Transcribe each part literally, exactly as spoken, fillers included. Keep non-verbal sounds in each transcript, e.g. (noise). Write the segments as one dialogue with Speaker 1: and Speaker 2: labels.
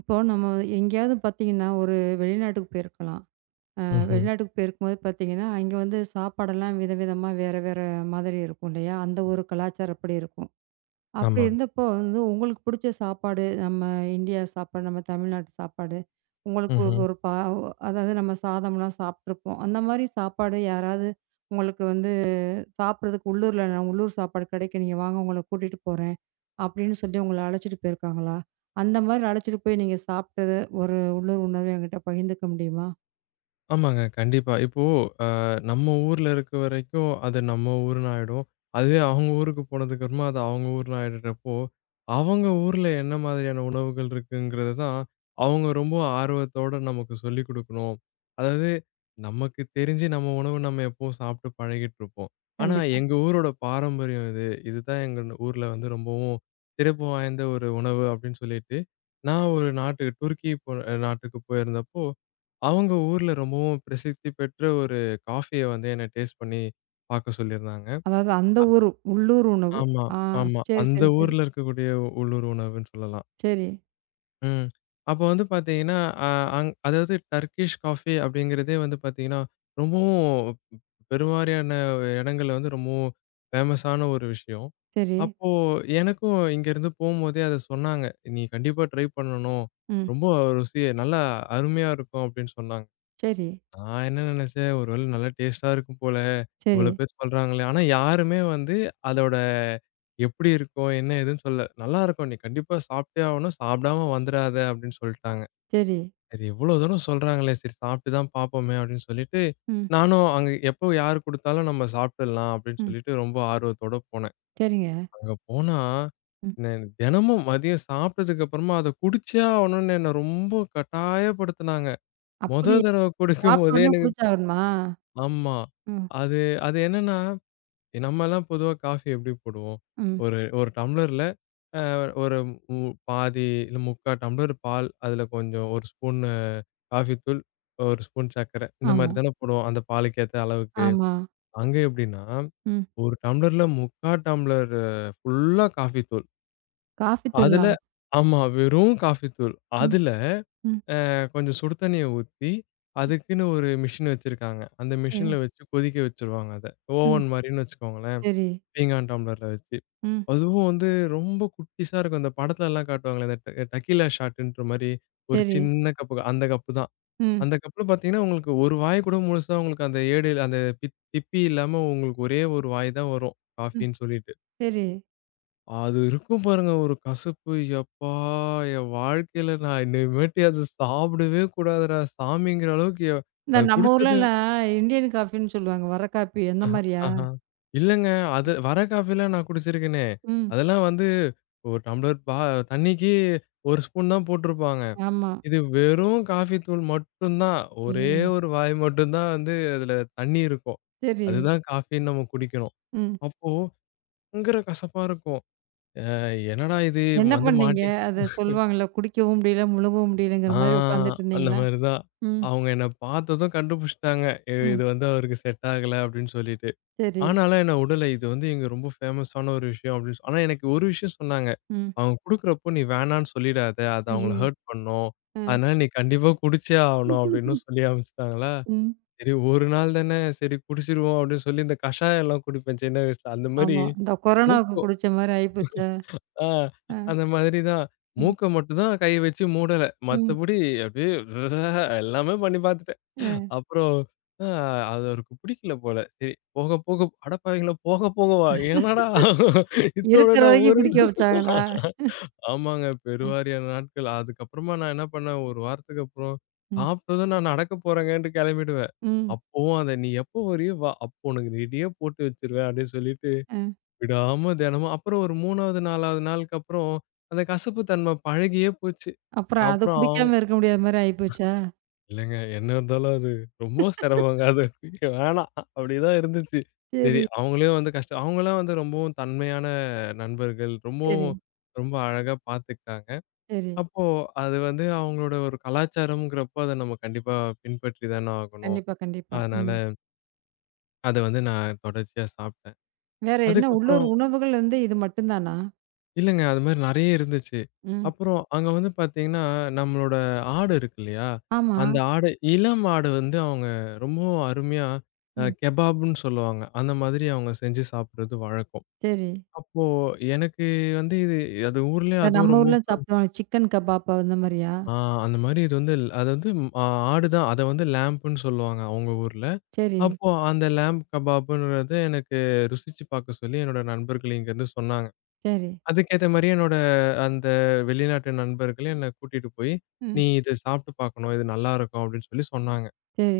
Speaker 1: இப்போ நம்ம எங்கேயாவது பார்த்தீங்கன்னா, ஒரு வெளிநாட்டுக்கு போயிருக்கலாம். அ
Speaker 2: ம்ஹ்ம்.
Speaker 1: வெளிநாட்டுக்கு போயிருக்கும்போது பார்த்தீங்கன்னா, அங்கே வந்து சாப்பாடெல்லாம் விதவிதமா வேற வேற மாதிரி இருக்கும் இல்லையா? அந்த ஒரு கலாச்சாரப்படி இருக்கும். அப்படி
Speaker 2: ஆமாங்க.
Speaker 1: இருந்தப்போ வந்து உங்களுக்கு பிடிச்ச சாப்பாடு, நம்ம இந்தியா சாப்பாடு, நம்ம தமிழ்நாட்டு சாப்பாடு, உங்களுக்கு ஒரு
Speaker 2: ம்ஹ்ம்.
Speaker 1: ஒரு பா அதாவது நம்ம சாதம்லாம் சாப்பிட்டுருப்போம். அந்த மாதிரி சாப்பாடு யாராவது உங்களுக்கு வந்து சாப்பிடுறதுக்கு உள்ளூர்ல நான் உள்ளூர் சாப்பாடு கடைக்கு நீங்க வாங்க உங்கள கூட்டிட்டு போறேன். அப்படின்னு சொல்லி உங்கள அழைச்சிட்டு போயிருக்காங்களா? அந்த மாரி அழைச்சிட்டு போய் நீங்க சாப்பிட்டது ஒரு உள்ளூர் உணவு என்கிட்ட பகிர்ந்துக்க முடியுமா?
Speaker 2: ஆமாங்க. கண்டிப்பா. இப்போ அ நம்ம ஊர்ல இருக்க வரைக்கும் அது நம்ம ஊருன்னு ஆயிடும். அதுவே அவங்க ஊருக்கு போனதுக்கப்புறமா அது அவங்க ஊருன்னு ஆயிடுறப்போ, அவங்க ஊர்ல என்ன மாதிரியான உணவுகள் இருக்குங்கிறது தான் அவங்க ரொம்ப ஆர்வத்தோட நமக்கு சொல்லிக் குடுக்கணும். அதாவது நமக்கு தெரிஞ்சு நம்ம உணவு நம்ம எப்பவும் சாப்பிட்டு பழகிட்டுருப்போம். ஆனா
Speaker 1: கண்டிப்பா.
Speaker 2: எங்க ஊரோட பாரம்பரியம் இது. இதுதான் எங்க ஊர்ல வந்து ரொம்பவும் சிறப்பு வாய்ந்த ஒரு உணவு அப்படின்னு சொல்லிட்டு, நான் ஒரு நாட்டுக்கு துருக்கி போ நாட்டுக்கு போயிருந்தப்போ அவங்க ஊர்ல ரொம்பவும் பிரசித்தி பெற்ற ஒரு காஃபிய வந்து என்ன டேஸ்ட் பண்ணி பார்க்க சொல்லியிருந்தாங்க.
Speaker 1: அதாவது அந்த ஊர் உள்ளூர் உணவு.
Speaker 2: ஆமா,
Speaker 1: ஆ.
Speaker 2: ஆமா.
Speaker 1: சரி,
Speaker 2: அந்த
Speaker 1: சரி, சரி.
Speaker 2: ஊர்ல இருக்கக்கூடிய உள்ளூர் உணவுன்னு சொல்லலாம்.
Speaker 1: சரி,
Speaker 2: ம். அப்ப வந்து பார்த்தீங்கன்னா, அ அங் அதாவது டர்க்கிஷ் காஃபி அப்படிங்கிறதே வந்து பார்த்தீங்கன்னா, ரொம்பவும் பெருவாரியான இடங்கள்ல வந்து ரொம்பவும் ஃபேமஸான ஒரு விஷயம்.
Speaker 1: சரி.
Speaker 2: அப்போ எனக்கும் இங்கேருந்து போம்போதே அத சொன்னாங்க. "நீ கண்டிப்பா ட்ரை பண்ணணும்.
Speaker 1: ம்.
Speaker 2: ரொம்ப ருசி நல்லா அருமையா இருக்கும்" அப்படின்னு சொன்னாங்க.
Speaker 1: சரி,
Speaker 2: நான் என்ன நினைச்சேன், ஒரு வேள நல்லா டேஸ்ட்டா இருக்கும் போல.
Speaker 1: சரி,
Speaker 2: இவ்வளோ பேர் சொல்றாங்களே! ஆனா யாருமே வந்து அதோட எப்படி இருக்கும்? என்ன ஏதுன்னு சொல்லல. "நல்லாருக்கும். நீ கண்டிப்பா சாப்பிட்டே ஆவணும். சாப்பிடாம வந்துராத" அப்படின்னு சொல்ட்டாங்க.
Speaker 1: சரி.
Speaker 2: சரி இவ்வளோ தூரம் சொல்றாங்களே! சரி சாப்பிட்டு தான் பார்ப்போமே அப்படின்னு சொல்லிட்டு,
Speaker 1: ம்,
Speaker 2: நானும் அங்க எப்போ யார் குடுத்தாலும் நம்ம சாப்பிட்டுடலாம் அப்படின்னு
Speaker 1: ம்.
Speaker 2: சொல்லிட்டு ரொம்ப ஆர்வத்தோட போனேன்.
Speaker 1: சரிங்க.
Speaker 2: அங்க போனா,
Speaker 1: ம்.
Speaker 2: ந தினமும் மதியம் சாப்பிட்டதுக்கு அப்புறமா அத குடிச்சே ஆவணும்னு என்ன ரொம்ப கட்டாயப்படுத்துனாங்க. மொத
Speaker 1: அப்படியா?
Speaker 2: தடவ
Speaker 1: சாப்பிட்ட
Speaker 2: குடிக்கும்போதே
Speaker 1: உடனே குடிச்சாகணுமா?
Speaker 2: ஆமா.
Speaker 1: ம்,
Speaker 2: அது அது என்னன்னா, நம்மலாம் பொதுவா காஃபி எப்படி போடுவோம்?
Speaker 1: ம்.
Speaker 2: ஒரு ஒரு டம்ளர்ல அ ஒரு மு பாதி இல்ல முக்கால் டம்ளர் பால், அதுல கொஞ்சம் ஒரு ஸ்பூனு காஃபி தூள், ஒரு ஸ்பூன் சர்க்கரை. இந்த
Speaker 1: ஆமா,
Speaker 2: மாரி தானே போடுவோம், அந்த பாலுக்கு ஏத்த அளவுக்கு.
Speaker 1: ஆமா.
Speaker 2: அங்க எப்படின்னா,
Speaker 1: ம்.
Speaker 2: ஒரு டம்ளர்ல முக்கால் டம்ளர் ஃபுல்லா காஃபி தூள்.
Speaker 1: காஃபி தூளா?
Speaker 2: அதுல ஆமா. வெறும் காஃபி தூள்.
Speaker 1: ம்,
Speaker 2: அதுல
Speaker 1: ம்.
Speaker 2: கொஞ்சம் சுடு தண்ணிய ஊத்தி, அதுக்குன்னு ஒரு மிஷின் வச்சிருக்காங்க. அந்த
Speaker 1: சரி,
Speaker 2: மிஷின்ல வச்சு கொதிக்க வச்சுருவாங்க அத.
Speaker 1: ம்.
Speaker 2: ஓவன் மாரின்னு வச்சுக்கோங்களேன்.
Speaker 1: சரி.
Speaker 2: பீங்கான் டம்ளர்ல வச்சு.
Speaker 1: ம்.
Speaker 2: அதுவும் வந்து ரொம்ப குட்டிஸா இருக்கும். இந்த படத்துலலாம் காட்டுவாங்களே, இந்த ட டக்கீலா ஷாட்டுன்ற மாரி ஒரு
Speaker 1: சரி.
Speaker 2: சின்ன கப்பு அந்த கப்பு தான்.
Speaker 1: ம்,
Speaker 2: அந்த கப்புல பார்த்தீங்கன்னா, உங்களுக்கு ஒரு வாய் கூட முழுசா உங்களுக்கு அந்த ஏடு அந்த பித் திப்பி இல்லாம உங்களுக்கு ஒரே ஒரு வாய் தான் வரும்.
Speaker 1: ம்.
Speaker 2: காஃபின்னு சொல்லிட்டு.
Speaker 1: சரி.
Speaker 2: அது இருக்கும் பாருங்க ஒரு கசப்பு. யப்பா! என் வாழ்க்கையில நான் இனிமேட்டு அத சாப்பிடவே கூடாதுடா சாமிங்கிற அளவுக்கு எ
Speaker 1: இந்த
Speaker 2: அது
Speaker 1: நம்ம
Speaker 2: குடிச்சது
Speaker 1: ஊர்லலாம் இந்தியன் காஃபின்னு சொல்லுவாங்க. வர காப்பி அந்த
Speaker 2: ஆஹா,
Speaker 1: மாரியா?
Speaker 2: ஆஹா. இல்லங்க. அது வர காஃபிலாம் நான் குடிச்சிருக்கேனே!
Speaker 1: ம்.
Speaker 2: அதெல்லாம் வந்து ஒரு டம்ளர் பா தண்ணிக்கு ஒரு ஸ்பூன் தான் போட்டிருப்பாங்க.
Speaker 1: ஆமா.
Speaker 2: இது வெறும் காஃபி தூள் மட்டும் தான். ஒரே
Speaker 1: ஐயய்யோ!
Speaker 2: ஒரு வாய் மட்டும் தான் வந்து அதில தண்ணி இருக்கும்.
Speaker 1: சரி.
Speaker 2: அதுதான் காஃபின்னு நம்ம குடிக்கணும்.
Speaker 1: ம்.
Speaker 2: அப்போ பயங்கர கசப்பா இருக்கும். அ என்னடா இது
Speaker 1: என்ன
Speaker 2: வந்து
Speaker 1: பண்ணீங்க?
Speaker 2: மாட்டிக்
Speaker 1: அத சொல்லுவாங்கல்ல, குடிக்கவும் முடியல, முழுங்கவும் முடியலங்கிற
Speaker 2: ஆ
Speaker 1: மாரி உட்காந்துட்டு
Speaker 2: அந்த
Speaker 1: இருந்தீங்களா?
Speaker 2: மாரி தான்.
Speaker 1: ம்.
Speaker 2: அவங்க என்ன பார்த்ததும் கண்டுபிடிச்சுட்டாங்க. "இ
Speaker 1: ம்.
Speaker 2: இது வந்து அவருக்கு செட் ஆகல" அப்படின்னு சொல்லிட்டு.
Speaker 1: சரி.
Speaker 2: ஆனாலும் என்ன உடல இது வந்து இங்க ரொம்ப ஃபேமஸான ஒரு விஷயம் அப்படின்னு சொ ஆனா எனக்கு ஒரு விஷயம் சொன்னாங்க.
Speaker 1: ம்.
Speaker 2: அவங்க குடுக்குறப்போ "நீ வேணான்னு சொல்லிடாத. அது அவங்கள
Speaker 1: ஐயய்யோ!
Speaker 2: ஹர்ட் பண்ணும்.
Speaker 1: ஆ.
Speaker 2: அதனால நீ கண்டிப்பா குடிச்சே ஆவணும்" அப்படின்னு சொல்லி அனுப்பிச்சுட்டாங்களா.
Speaker 1: ம்.
Speaker 2: சரி ஒரு நாள் தானே சரி குடிச்சிருவோம் அப்படின்னு சொல்லி இந்த கஷாயம் எல்லாம் குடிப்பேன் சின்ன வயசுல. அந்த மாரி
Speaker 1: ஆமா. இந்த கொரோனாவுக்கு
Speaker 2: மூக்
Speaker 1: குடிச்ச மாரி ஆயிப்போச்சா?
Speaker 2: ஆ,
Speaker 1: ஆ.
Speaker 2: அந்த மாதிரி தான்.
Speaker 1: ம்.
Speaker 2: மூக்க மட்டும் தான் கை வச்சு மூடல.
Speaker 1: ம்.
Speaker 2: மத்தபடி அப்படியே (laughs) எல்லாமே பண்ணி பார்த்துட்டேன்.
Speaker 1: அ
Speaker 2: அப்புறம் அ அது அவருக்கு பிடிக்கல போல. சரி போக போக அடப்பாவிங்களா போக போகவா? என்னடா இத்தோட
Speaker 1: இருக்கிற
Speaker 2: நான்
Speaker 1: வரைக்கும் குடிக்க
Speaker 2: ஊருனா
Speaker 1: வச்சாங்களா?
Speaker 2: ஆமாங்க. பெருவாரியான நாட்கள். அதுக்கப்புறமா நான் என்ன பண்ணேன், ஒரு வாரத்துக்கு அப்புறம்
Speaker 1: ம்.
Speaker 2: சாப்பிட்டதும் நான் நடக்க போறேங்கன்ட்டு கெளம்பிடுவேன்.
Speaker 1: ம்.
Speaker 2: அப்பவும் அத நீ எப்போ வரியோ வா! அப்போ உனக்கு ரெடியா போட்டு வச்சுருவேன் அப்படின்னு சொல்லிட்டு
Speaker 1: அ.
Speaker 2: விடாம தினமும் அப்புறம் ஒரு மூணாவது, நாலாவது நாளுக்கு அப்புறம், அந்த கசப்பு தன்மை பழகியே போச்சு.
Speaker 1: அப்புறம் அத
Speaker 2: அப்புறம் அவங்க
Speaker 1: குடிக்காம இருக்க முடியாத மாரி ஆயிப்போச்சா?
Speaker 2: இல்லங்க என்ன இருந்தாலும் அது ரொம்ப சிரமங்க. அது வேணாம் அப்படிதான் இருந்துச்சு. சரி
Speaker 1: சரி,
Speaker 2: அவங்களே வந்து கஷ்டம் அவங்கலாம் வந்து ரொம்பவும் தன்மையான நண்பர்கள்.
Speaker 1: சரி,
Speaker 2: ரொம்பவும் ரொம்ப அழகா பார்த்துக்கிட்டாங்க.
Speaker 1: சரி.
Speaker 2: அப்போ அது வந்து அவங்களோட ஒரு கலாச்சாரம்ங்கிறப்போ, அத நம்ம கண்டிப்பா பின்பற்றி தானே ஆகணும்.
Speaker 1: கண்டிப்பா, கண்டிப்பா.
Speaker 2: அதனால
Speaker 1: ம்.
Speaker 2: அத வந்து நான் தொடர்ச்சியா சாப்பிட்டேன்.
Speaker 1: வேற என்ன உள்ளூர்
Speaker 2: அதுக்கப்புறம்
Speaker 1: உணவுகள் வந்து இது மட்டும் தானா?
Speaker 2: இல்லங்க. அது மாரி நெறைய இருந்துச்சு.
Speaker 1: ம்.
Speaker 2: அப்புறம் அங்க வந்து பார்த்தீங்கன்னா, நம்மளோட ஆடு இருக்கு இல்லையா?
Speaker 1: ஆமா.
Speaker 2: அந்த ஆடு இளம் ஆடு வந்து அவங்க ரொம்பவும் அருமையா அ
Speaker 1: ம்.
Speaker 2: கெபாப்ன்னு சொல்லுவாங்க. அந்த மாதிரி அவங்க செஞ்சு சாப்பிடுறது வழக்கம்.
Speaker 1: சரி.
Speaker 2: அப்போ எனக்கு வந்து இது அது ஊர்லயே
Speaker 1: இந்த
Speaker 2: அதுவும்
Speaker 1: நம்ம
Speaker 2: ரொம்ப
Speaker 1: ஊர்ல
Speaker 2: ஃபேம
Speaker 1: சாப்பிடுவாங்க. சிக்கன் கபாப் அந்த மாரியா?
Speaker 2: ஆ அந்த மாரி இது வந்து அது வந்து ம், ஆ ஆடு தான். அத வந்து லேம்ப்ன்னு சொல்லுவாங்க அவங்க ஊர்ல.
Speaker 1: சரி,
Speaker 2: அப்போ அந்த லேம்ப் கபாப்ன்றது எனக்கு ருசிச்சு பார்க்க சொல்லி என்னோட நண்பர்கள் இங்கேருந்து சொன்னாங்க.
Speaker 1: சரி,
Speaker 2: அதுக்கேத்த மாரி என்னோட அந்த வெளிநாட்டு நண்பர்கள் என்ன கூட்டிட்டு போய்,
Speaker 1: ம்.
Speaker 2: "நீ இத சாப்பிட்டு பார்க்கணும். இது நல்லாருக்கும்." அப்படின்னு சொல்லி சொன்னாங்க.
Speaker 1: சரி,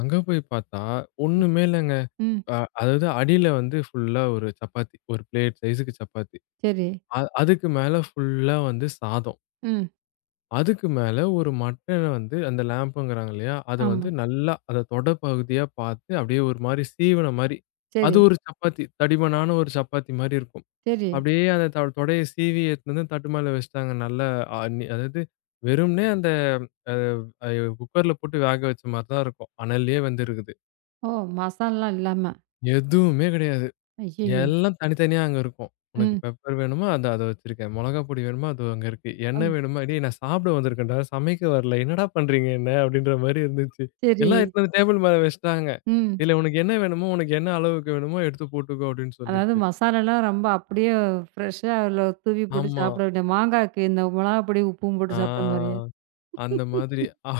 Speaker 2: அங்க போய் பார்த்தா, ஒண்ணுமே இல்லங்க.
Speaker 1: ம்.
Speaker 2: அ அதாவது அடியில வந்து ஃபுல்லா ஒரு சப்பாத்தி. ஒரு பிளேட் சைஸ்க்கு சப்பாத்தி.
Speaker 1: சரி.
Speaker 2: அ அதுக்கு மேல ஃபுல்லா வந்து சாதம்.
Speaker 1: ம்.
Speaker 2: அதுக்கு மேல ஒரு மட்டன வந்து அந்த லேம்புங்கிறாங்க இல்லையா? அத
Speaker 1: ஆமா.
Speaker 2: வந்து நல்லா அத தொட பகுதியா பார்த்து, அப்படியே ஒரு மாரி சீவன மாரி.
Speaker 1: சரி,
Speaker 2: அது ஒரு சப்பாத்தி. தடிமனான ஒரு சப்பாத்தி மாரி இருக்கும்.
Speaker 1: சரி.
Speaker 2: அப்படியே அந்த தொ தொடைய சீவி எடுத்துட்டு வந்து தட்டு மேல வச்சுட்டாங்க. நல்லா அ நி அதாவது வெறுமனே அந்த அ அய்யோ குக்கர்ல போட்டு வேக வச்ச மாரி தான் இருக்கும். அனல்லேயே வெந்திருக்குது.
Speaker 1: ஓ! மசாலாலாம் இல்லாம.
Speaker 2: எதுவுமே கிடையாது.
Speaker 1: ஐய்யய்யோ!
Speaker 2: எல்லாம் தனித்தனியா அங்க இருக்கும். உனக்கு
Speaker 1: ம்.
Speaker 2: பெப்பர் வேணுமா? அந்தா அத வச்சிருக்கேன். மிளகா பொடி வேணுமா? அது அங்க இருக்கு.
Speaker 1: அ
Speaker 2: எண்ணெய் வேணுமா? "டேய் நான் சாப்பிட வந்திருக்கேன்டா, சமைக்க வரல. என்னடா பண்றீங்க என்ன?" அப்படின்ற மாரி இருந்துச்சு.
Speaker 1: சரி.
Speaker 2: எல்லாம் எடுத்துட்டு வந்து டேபிள் மேல வச்சுட்டாங்க.
Speaker 1: ம்.
Speaker 2: "இதுல உனக்கு என்ன வேணுமோ, உனக்கு என்ன அளவுக்கு வேணுமோ எடுத்து போட்டுக்கோ" அப்படின்னு
Speaker 1: அதாவது
Speaker 2: சொல்லிட்டு.
Speaker 1: மசாலாலாம் ரொம்ப அப்படியே ஃப்ரெஷ்ஷா அதில தூவி போட்டு
Speaker 2: ஆமா.
Speaker 1: சாப்பிட வேண்டிய மாங்காய்க்கு இந்த மிளகாப்பொடி, உப்பும்
Speaker 2: ஆ.
Speaker 1: போட்டு சாப்பிட்ட மாரியா?
Speaker 2: அந்த மாதிரி. அ-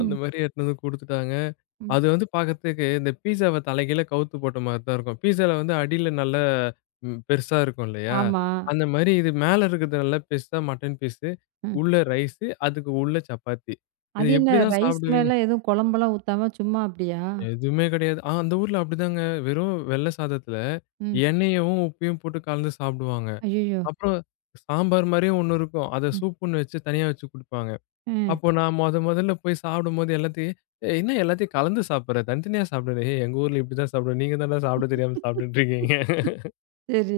Speaker 2: அந்த மாதிரி எடுத்துட்டு வந்து குடுத்துட்டாங்க.
Speaker 1: ம்.
Speaker 2: அது வந்து பாக்கறதுக்கு இந்த பீஸாவ தலைகீழா கவுத்து போட்ட மாரி தான் இருக்கும். பீஸால வந்து அடியில நல்லா ம் பெருசா இருக்கும் இல்லையா?
Speaker 1: ஆமா.
Speaker 2: அந்த மாரி இது மேல இருக்கிறது நல்லா பெருசா மட்டன் பீஸு, உள்ள ரைஸு, அதுக்கு உள்ள சப்பாத்தி. இது
Speaker 1: அது என்ன
Speaker 2: எப்படிதான்
Speaker 1: ரைஸ்
Speaker 2: சாப்பிடுவீங்க?
Speaker 1: மேல எதுவும் குழம்பெல்லாம் ஊத்தாம சும்மா அப்படியா?
Speaker 2: எதுவுமே கிடையாது. ஆ அந்த ஊர்ல அப்படிதாங்க. வெறும் வெள்ள சாதத்துல
Speaker 1: ம்.
Speaker 2: எண்ணெயவும், உப்பையும் போட்டு கலந்து சாப்பிடுவாங்க.
Speaker 1: ஐயய்யோ!
Speaker 2: அப்புறம் சாம்பார் மாரியே ஒண்ணு இருக்கும். அத
Speaker 1: ம்.
Speaker 2: சூப்புன்னு வச்சு தனியா வச்சு குடுப்பாங்க.
Speaker 1: அ.
Speaker 2: அப்போ நான் மொத மொதல்ல போய் சாப்பிடும்போது எல்லாத்தையும், "ஏய் என்ன எல்லாத்தையும் கலந்து சாப்பிடுற? தனித்தனியா சாப்பிடாத. ஏய் எங்க ஊர்ல இப்படிதான் சாப்பிடுவோம். நீங்க தான்டா சாப்பிட தெரியாம சாப்பிட்டுட்டு இருக்கீங்க."
Speaker 1: சரி.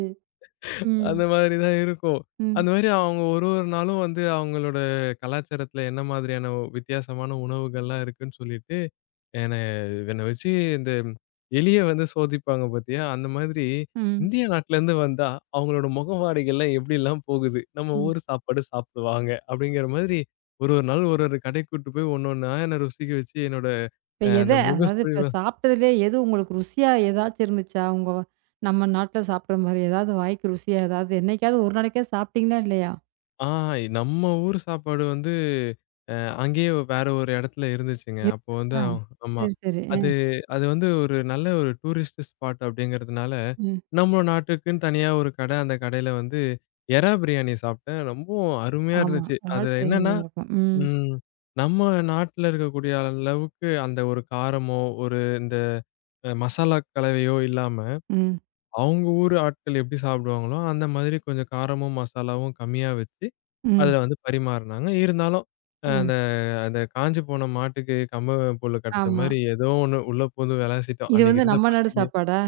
Speaker 1: ம்.
Speaker 2: அந்த மாதிரி தான் இருக்கும்.
Speaker 1: ம்.
Speaker 2: அந்த மாதிரி அவங்க ஒரு ஒரு நாளும் வந்து அவங்களோட கலாச்சாரத்துல என்ன மாதிரியான வித்தியாசமான உணவுகள்லாம் இருக்குன்னு சொல்லிட்டு என்ன என்ன வச்சு இந்த எலிய வந்து சோதிப்பாங்க பாத்தியா? அந்த மாதிரி
Speaker 1: ம்.
Speaker 2: இந்திய நாட்டுலருந்து வந்தா, அவங்களோட முகவாடைகள்லாம் எப்படிலாம் போகுது? நம்ம
Speaker 1: ம்.
Speaker 2: ஊர் சாப்பாடு சாப்பிடுவாங்க. அப்படிங்கிற மாதிரி ஒரு ஒரு நாள் ஒரு ஒரு கடைக்கு கூட்டு போய் ஒண்ணு ஒண்ணா என்ன ருசிக்க வச்சு என்னோட
Speaker 1: இப்ப
Speaker 2: அ
Speaker 1: எத
Speaker 2: அந்த
Speaker 1: அதாவது இப்ப
Speaker 2: முகசுழிவ
Speaker 1: சாப்பிட்டதுலயே எது உங்களுக்கு ருசியா ஏதாச்சும் இருந்துச்சா? உங்க நம்ம நாட்ல சாப்பிடுற மாரி ஏதாவது வாய்க்கு ருசியா ஏதாவது என்னைக்காவது ஒரு நாளைக்காவது சாப்பிட்டீங்களா இல்லையா?
Speaker 2: ஆ நம்ம ஊர் சாப்பாடு வந்து அ அங்கேயே வேற ஒரு இடத்துல இருந்துச்சுங்க. அப்போ வந்து
Speaker 1: இருக்கா?
Speaker 2: அவ- ஆமா.
Speaker 1: சரி, சரி. அ,
Speaker 2: அது அது வந்து ஒரு நல்ல ஒரு டூரிஸ்ட் ஸ்பாட் அப்படிங்கிறதுனால,
Speaker 1: ம்.
Speaker 2: நம்ம நாட்டுக்குன்னு தனியா ஒரு கடை. அந்த கடையில வந்து எறா பிரியாணி சாப்பிட்டேன். ரொம்பவும் அருமையா
Speaker 1: ஆமா.
Speaker 2: இருந்துச்சு. அது
Speaker 1: இறால் பொரியல்
Speaker 2: என்னன்னா,
Speaker 1: நல்லாருக்கும். ம்.
Speaker 2: ம் நம்ம நாட்டுல இருக்கக்கூடிய அளவுக்கு அந்த ஒரு காரமோ, ஒரு இந்த அஹ், மசாலா கலவையோ இல்லாம,
Speaker 1: ம்.
Speaker 2: அவங்க ஊர் ஆட்கள் எப்படி சாப்பிடுவாங்களோ, அந்த மாதிரி கொஞ்சம் காரமும், மசாலாவும் கம்மியா வச்சு
Speaker 1: ம்.
Speaker 2: அதுல வந்து பரிமாறுனாங்க. இருந்தாலும் அ
Speaker 1: ம்.
Speaker 2: அந்த அந்த காஞ்சு போன மாட்டுக்கு கம்ப புல்லு கெடைச்ச
Speaker 1: ஆமா.
Speaker 2: மாரி ஏதோ ஒண்ணு உள்ள பூந்து வெளாசிட்டோம்.
Speaker 1: இது
Speaker 2: அன்னைக்கு
Speaker 1: வந்து
Speaker 2: இருந்த
Speaker 1: நம்ம நாடு
Speaker 2: பசிக்கு
Speaker 1: சாப்பாடா?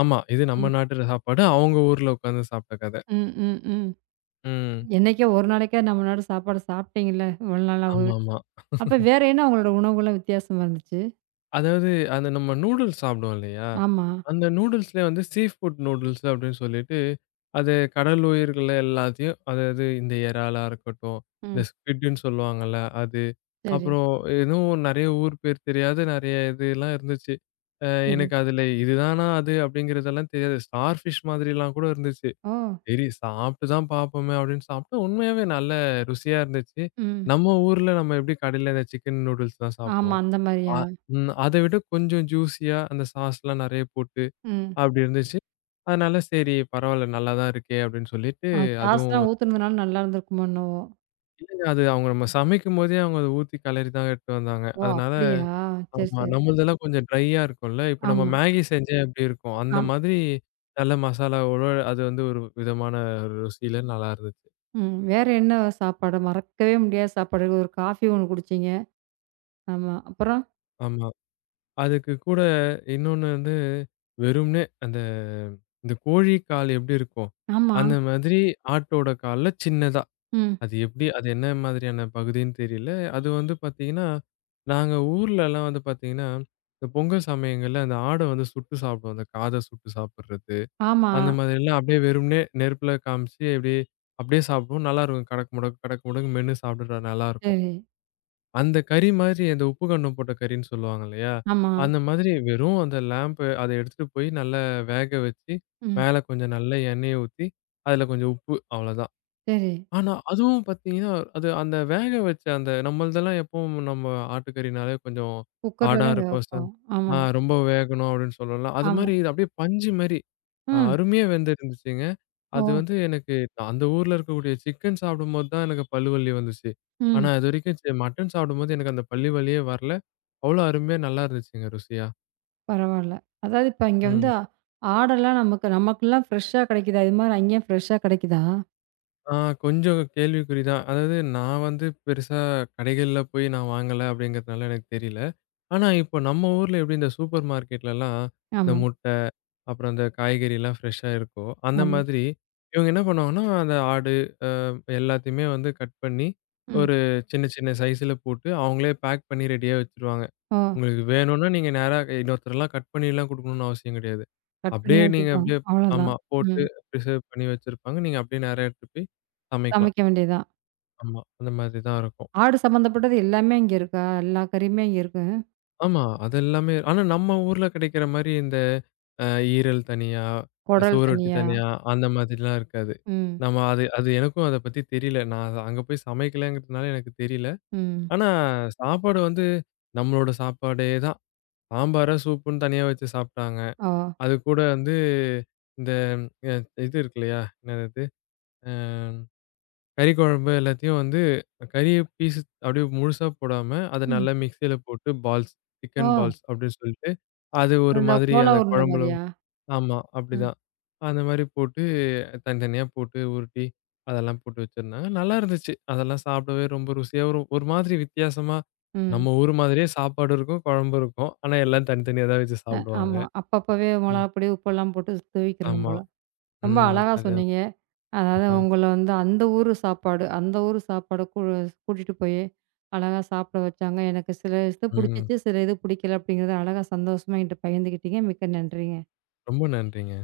Speaker 2: ஆமா. இது
Speaker 1: ம்.
Speaker 2: நம்ம நாட்டு சாப்பாடு. அவங்க ஊர்ல உட்காந்து சாப்பிட்ட கத.
Speaker 1: ம். ம். ம்.
Speaker 2: ம்.
Speaker 1: என்னைக்கோ ஒரு நாளைக்கா நம்மளோட சாப்பாடு சாப்பிட்டீங்கல்ல, இவ்வளோ நாளா உங்க வீட்
Speaker 2: ஆமாமா.
Speaker 1: அப்ப வேற என்ன உங்களோட உணவுகள்லாம் வித்தியாசமா இருந்துச்சு?
Speaker 2: அதாவது, அந்த நம்ம நூடுல்ஸ் சாப்பிடுவோம் இல்லையா?
Speaker 1: ஆமா.
Speaker 2: அந்த நூடுல்ஸ்லயே வந்து சீ ஃபுட் நூடுல்ஸ் அப்படின்னு சொல்லிட்டு, அது கடல் உயிர்கள எல்லாத்தையும் அதாவது இந்த இறாலா இருக்கட்டும், இந்த
Speaker 1: ம்.
Speaker 2: ஸ்க்விட்ன்னு சொல்லுவாங்கல்ல அது.
Speaker 1: சரி,
Speaker 2: அப்புறம் இன்னும் நெறைய ஊர் பேர் தெரியாத நெறைய இதெல்லாம் இருந்துச்சு. அ
Speaker 1: சரி.
Speaker 2: எனக்கு அதுல இதுதானா அது அப்படிங்கிறதெல்லாம் தெரியாது. ஸ்டார் ஃபிஷ் மாதிரிலாம் கூட இருந்துச்சு.
Speaker 1: ஓ!
Speaker 2: சரி, சாப்பிட்டு தான் பார்ப்போமே அப்படின்னு சாப்பிட்டா, உண்மையாவே நல்ல ருசியா இருந்துச்சு.
Speaker 1: ம்.
Speaker 2: நம்ம ஊர்ல நம்ம எப்படி கடையில இந்த சிக்கன் நூடுல்ஸ் தான்
Speaker 1: ஆமா,
Speaker 2: சாப்பிடுவோம்.
Speaker 1: அந்த
Speaker 2: அ
Speaker 1: மாரியா?
Speaker 2: ம் அத விட கொஞ்சம் ஜூஸியா அந்த சாஸ்லாம் நெறைய போட்டு
Speaker 1: ம்.
Speaker 2: அப்படி இருந்துச்சு. அதனால சரி பரவால்ல நல்லா தான் இருக்கே அப்படின்னு சொல்லிட்டு
Speaker 1: ஆ
Speaker 2: அதுவும்
Speaker 1: சாஸ்லாம் ஊத்துனதுனால நல்லா இருந்திருக்குமோ என்னவோ?
Speaker 2: இல்லங்க அது அவங்க நம்ம சமைக்கும்போதே அவங்க அத ஊத்தி கெளரி தான் எடுத்துட்டு வந்தாங்க.
Speaker 1: ஓ!
Speaker 2: அதனால
Speaker 1: அப்படியா? சரி,
Speaker 2: ஆமா
Speaker 1: சரி.
Speaker 2: நம்மளதெல்லாம் கொஞ்சம் ட்ரையா இருக்கும்ல. இப்ப நம்ம
Speaker 1: ஆமா.
Speaker 2: மேகி செஞ்சா எப்படி இருக்கும்? அந்த
Speaker 1: ஆம்.
Speaker 2: மாதிரி நல்ல மசாலாவோட அது வந்து ஒரு விதமான ருசியில நல்லா இருந்துச்சு.
Speaker 1: ம். வேற என்ன சாப்பாடு? மறக்கவே முடியாத சாப்பாடு. ஒரு காஃபி ஒண்ணு குடிச்சீங்க. ஆமா. அப்புறம்?
Speaker 2: ஆமா. அதுக்கு கூட இன்னொன்னு வந்து, வெறுமனே அந்த இந்த கோழி கால் எப்படி இருக்கும்?
Speaker 1: ஆமா.
Speaker 2: அந்த மாதிரி ஆட்டோட கால்ல சின்னதா.
Speaker 1: ம்.
Speaker 2: அது எப்படி அது என்ன மாதிரியான பகுதின்னு தெரியல. அது வந்து பார்த்தீங்கன்னா, நாங்க ஊர்லலாம் வந்து பார்த்தீங்கன்னா, இந்த பொங்கல் சமயங்கள்ல அந்த ஆட வந்து சுட்டு சாப்பிடுவோம். அந்த காத சுட்டு சாப்பிடுறது.
Speaker 1: ஆமா.
Speaker 2: அந்த மாதிரிலாம் அப்படியே வெறுமனே நெருப்புல காமிச்சு, அப்படியே அப்படியே சாப்பிடுவோம். நல்லாருக்கும். கடக்கு முடக்கு, கடக்கு முடக்கு மென்னு சாப்பிடுற நல்லாருக்கும்.
Speaker 1: சரி.
Speaker 2: அந்த கறி மாதிரி அந்த உப்பு காரம் போட்ட கறின்னு சொல்லுவாங்க இல்லையா?
Speaker 1: ஆமா.
Speaker 2: அந்த மாதிரி வெறும் அந்த லேம்ப் அத எடுத்துட்டு போய் நல்லா வேக வச்சு,
Speaker 1: ம்.
Speaker 2: மேல கொஞ்சம் நல்ல எண்ணெய ஊத்தி, அதுல கொஞ்சம் உப்பு அவ்வளதான்.
Speaker 1: சரி.
Speaker 2: ஆனா, அதுவும் பார்த்தீங்கன்னா, அது அந்த வேக வச்ச அந்த நம்மள்தெல்லாம் எப்பவும் நம்ம ஆட்டுக்கறினாலே கொஞ்சம்
Speaker 1: குக்கர்ல
Speaker 2: ஹார்டா
Speaker 1: தான் வேக
Speaker 2: இருக்கும். ச
Speaker 1: வைப்போம். ஆமா,
Speaker 2: ஆ ரொம்ப வேகணும் அப்படின்னு சொல்லலாம். அது
Speaker 1: ஆமா.
Speaker 2: மாரி இது அப்படியே பஞ்சு மாரி அ
Speaker 1: ம்.
Speaker 2: அருமையா வெந்திருந்துச்சுங்க.
Speaker 1: ஓ!
Speaker 2: அது வந்து எனக்கு நான் அந்த ஊர்ல இருக்கக்கூடிய சிக்கன் சாப்பிடும்போது தான் எனக்கு பல்லு வலி வந்துச்சு.
Speaker 1: ம்.
Speaker 2: ஆனா, இதுவரைக்கும் ச மட்டன் சாப்பிடும்போது எனக்கு அந்த பல்லு வலியே வரல. அவ்வளோ அருமையா நல்லா இருந்துச்சுங்க ருசியா.
Speaker 1: பரவால்ல. அதாவது இப்ப இங்க வந்து
Speaker 2: ம்.
Speaker 1: ஆ- ஆடெல்லாம் நமக்கு நமக்கெல்லாம் ஃப்ரெஷ்ஷா கிடைக்குதா? இது மாரி அங்கேயும் ஃப்ரெஷ்ஷா கிடைக்குதா?
Speaker 2: ஆ கொஞ்சம் கேள்விக்குறி தான். அதாவது நான் வந்து பெருசா கடைகள்ல போய் நான் வாங்கல அப்படிங்கிறதுனால எனக்கு தெரியல. ஆனா, இப்போ நம்ம ஊர்ல எப்படி இந்த சூப்பர் மார்க்கெட்லலாம், இந்த
Speaker 1: ஆமா,
Speaker 2: முட்டை, அப்புறம் அந்த காய்கறிலாம் ஃப்ரெஷ்ஷா இருக்கோ, அந்த
Speaker 1: ஆமா.
Speaker 2: மாதிரி இவங்க என்ன பண்ணுவாங்கன்னா, அந்த ஆடு எல்லாத்தையுமே வந்து கட் பண்ணி,
Speaker 1: ம்.
Speaker 2: ஒரு சின்ன சின்ன சைஸ்ல போட்டு, அவங்களே பேக் பண்ணி ரெடியா வச்சுருவாங்க.
Speaker 1: ஓ!
Speaker 2: உங்களுக்கு வேணும்னா நீங்க நேரா இன்னொருத்தர்லாம் கட் பண்ணிலாம் குடுக்கணும்னு அவசியம் கிடையாது.
Speaker 1: கட்
Speaker 2: அப்படியே
Speaker 1: பண்ணியே
Speaker 2: நீங்க
Speaker 1: வச்சிருப்பாங்க.
Speaker 2: அப்படியே
Speaker 1: அவ்வளோதான்.
Speaker 2: ஆமா போட்டு,
Speaker 1: ம்.
Speaker 2: ப்ரிசர்வ் பண்ணி வச்சிருப்பாங்க. நீங்க அப்படியே நேரா எடுத்துட்டு போய் சமைக்கலாம்.
Speaker 1: சமைக்க வேண்டியதுதான்.
Speaker 2: ஆமா, அந்த மாதிரி தான் இருக்கும்.
Speaker 1: ஆடு சம்மந்தப்பட்டது எல்லாமே இங்க இருக்கா? எல்லா கறியுமே இங்க இருக்கு.
Speaker 2: ஆமா. அது எல்லாமே ஆனா நம்ம ஊர்ல கிடைக்கிற மாரி இந்த அ ஈரல் தனியா,
Speaker 1: குடல்
Speaker 2: சுவரொட்டி
Speaker 1: தனியா?
Speaker 2: தனியா அந்த மாதிரிலாம் இருக்காது.
Speaker 1: ம்,
Speaker 2: நம்ம அது அது எனக்கும் அத பத்தி தெரியல. நான் அது அங்க போய் சமைக்கலங்கிறதுனால எனக்கு தெரியல.
Speaker 1: ம்.
Speaker 2: ஆனா சாப்பாடு வந்து நம்மளோட சாப்பாடே தான். சாம்பாரா, சூப்புன்னு தனியா வச்சு சாப்ட்டாங்க.
Speaker 1: ஓ!
Speaker 2: அது கூட வந்து இந்த அ இது இருக்கு இல்லையா? என்னது அது? அ கறி குழம்பு எல்லாத்தையும் வந்து கறிய பீஸ் அப்படியே முழுசா போடாம, அத
Speaker 1: ம்.
Speaker 2: நல்லா மிக்ஸியில போட்டு பால்ஸ்,
Speaker 1: ஓ!
Speaker 2: சிக்கன் பால்ஸ் அப்படின்னு சொல்லிட்டு, அது ஒரு
Speaker 1: அந்த
Speaker 2: மாதிரி
Speaker 1: கோலா
Speaker 2: அந்த
Speaker 1: உருண்ட
Speaker 2: குழம்புல
Speaker 1: மாரியா?
Speaker 2: வந்து- ஆமா
Speaker 1: ம்,
Speaker 2: அப்படிதான். அந்த மாரி போட்டு தனித்தனியா போட்டு உருட்டி, அதெல்லாம் போட்டு வச்சிருந்தாங்க. நல்லா இருந்துச்சு. அதெல்லாம் சாப்பிடவே ரொம்ப ருசியா ஒரு ஒரு மாதிரி வித்தியாசமா,
Speaker 1: ம்.
Speaker 2: நம்ம ஊர் மாதிரியே சாப்பாடு இருக்கும், குழம்பு இருக்கும். ஆனா எல்லாம் தனித்தனியா தான் வச்சு
Speaker 1: அ
Speaker 2: சாப்பிடுவாங்க.
Speaker 1: ஆமா. அப்பப்பவே மொளகா
Speaker 2: ம்.
Speaker 1: பொடி, உப்பெல்லாம் போட்டு தூவிக்கிறணும்
Speaker 2: ஆமா.
Speaker 1: போல. ரொம்ப
Speaker 2: ம்.
Speaker 1: அழகா
Speaker 2: அதான்.
Speaker 1: சொன்னீங்க. அதாவது
Speaker 2: ஆஹா.
Speaker 1: உங்கள வந்து அந்த ஊரு சாப்பாடு, அந்த ஊரு சாப்பாடு கூ கூட்டிட்டு போயி அழகா சாப்பிட வச்சாங்க. எனக்கு சில இது
Speaker 2: ம்.
Speaker 1: புடிச்சுச்சு, சில இது புடிக்கல அப்படிங்கிறத அழகா சந்தோஷமா என்கிட்ட பகிர்ந்துக்கிட்டீங்க. மிக்க நன்றிங்க.
Speaker 2: ரொம்ப நன்றிங்க.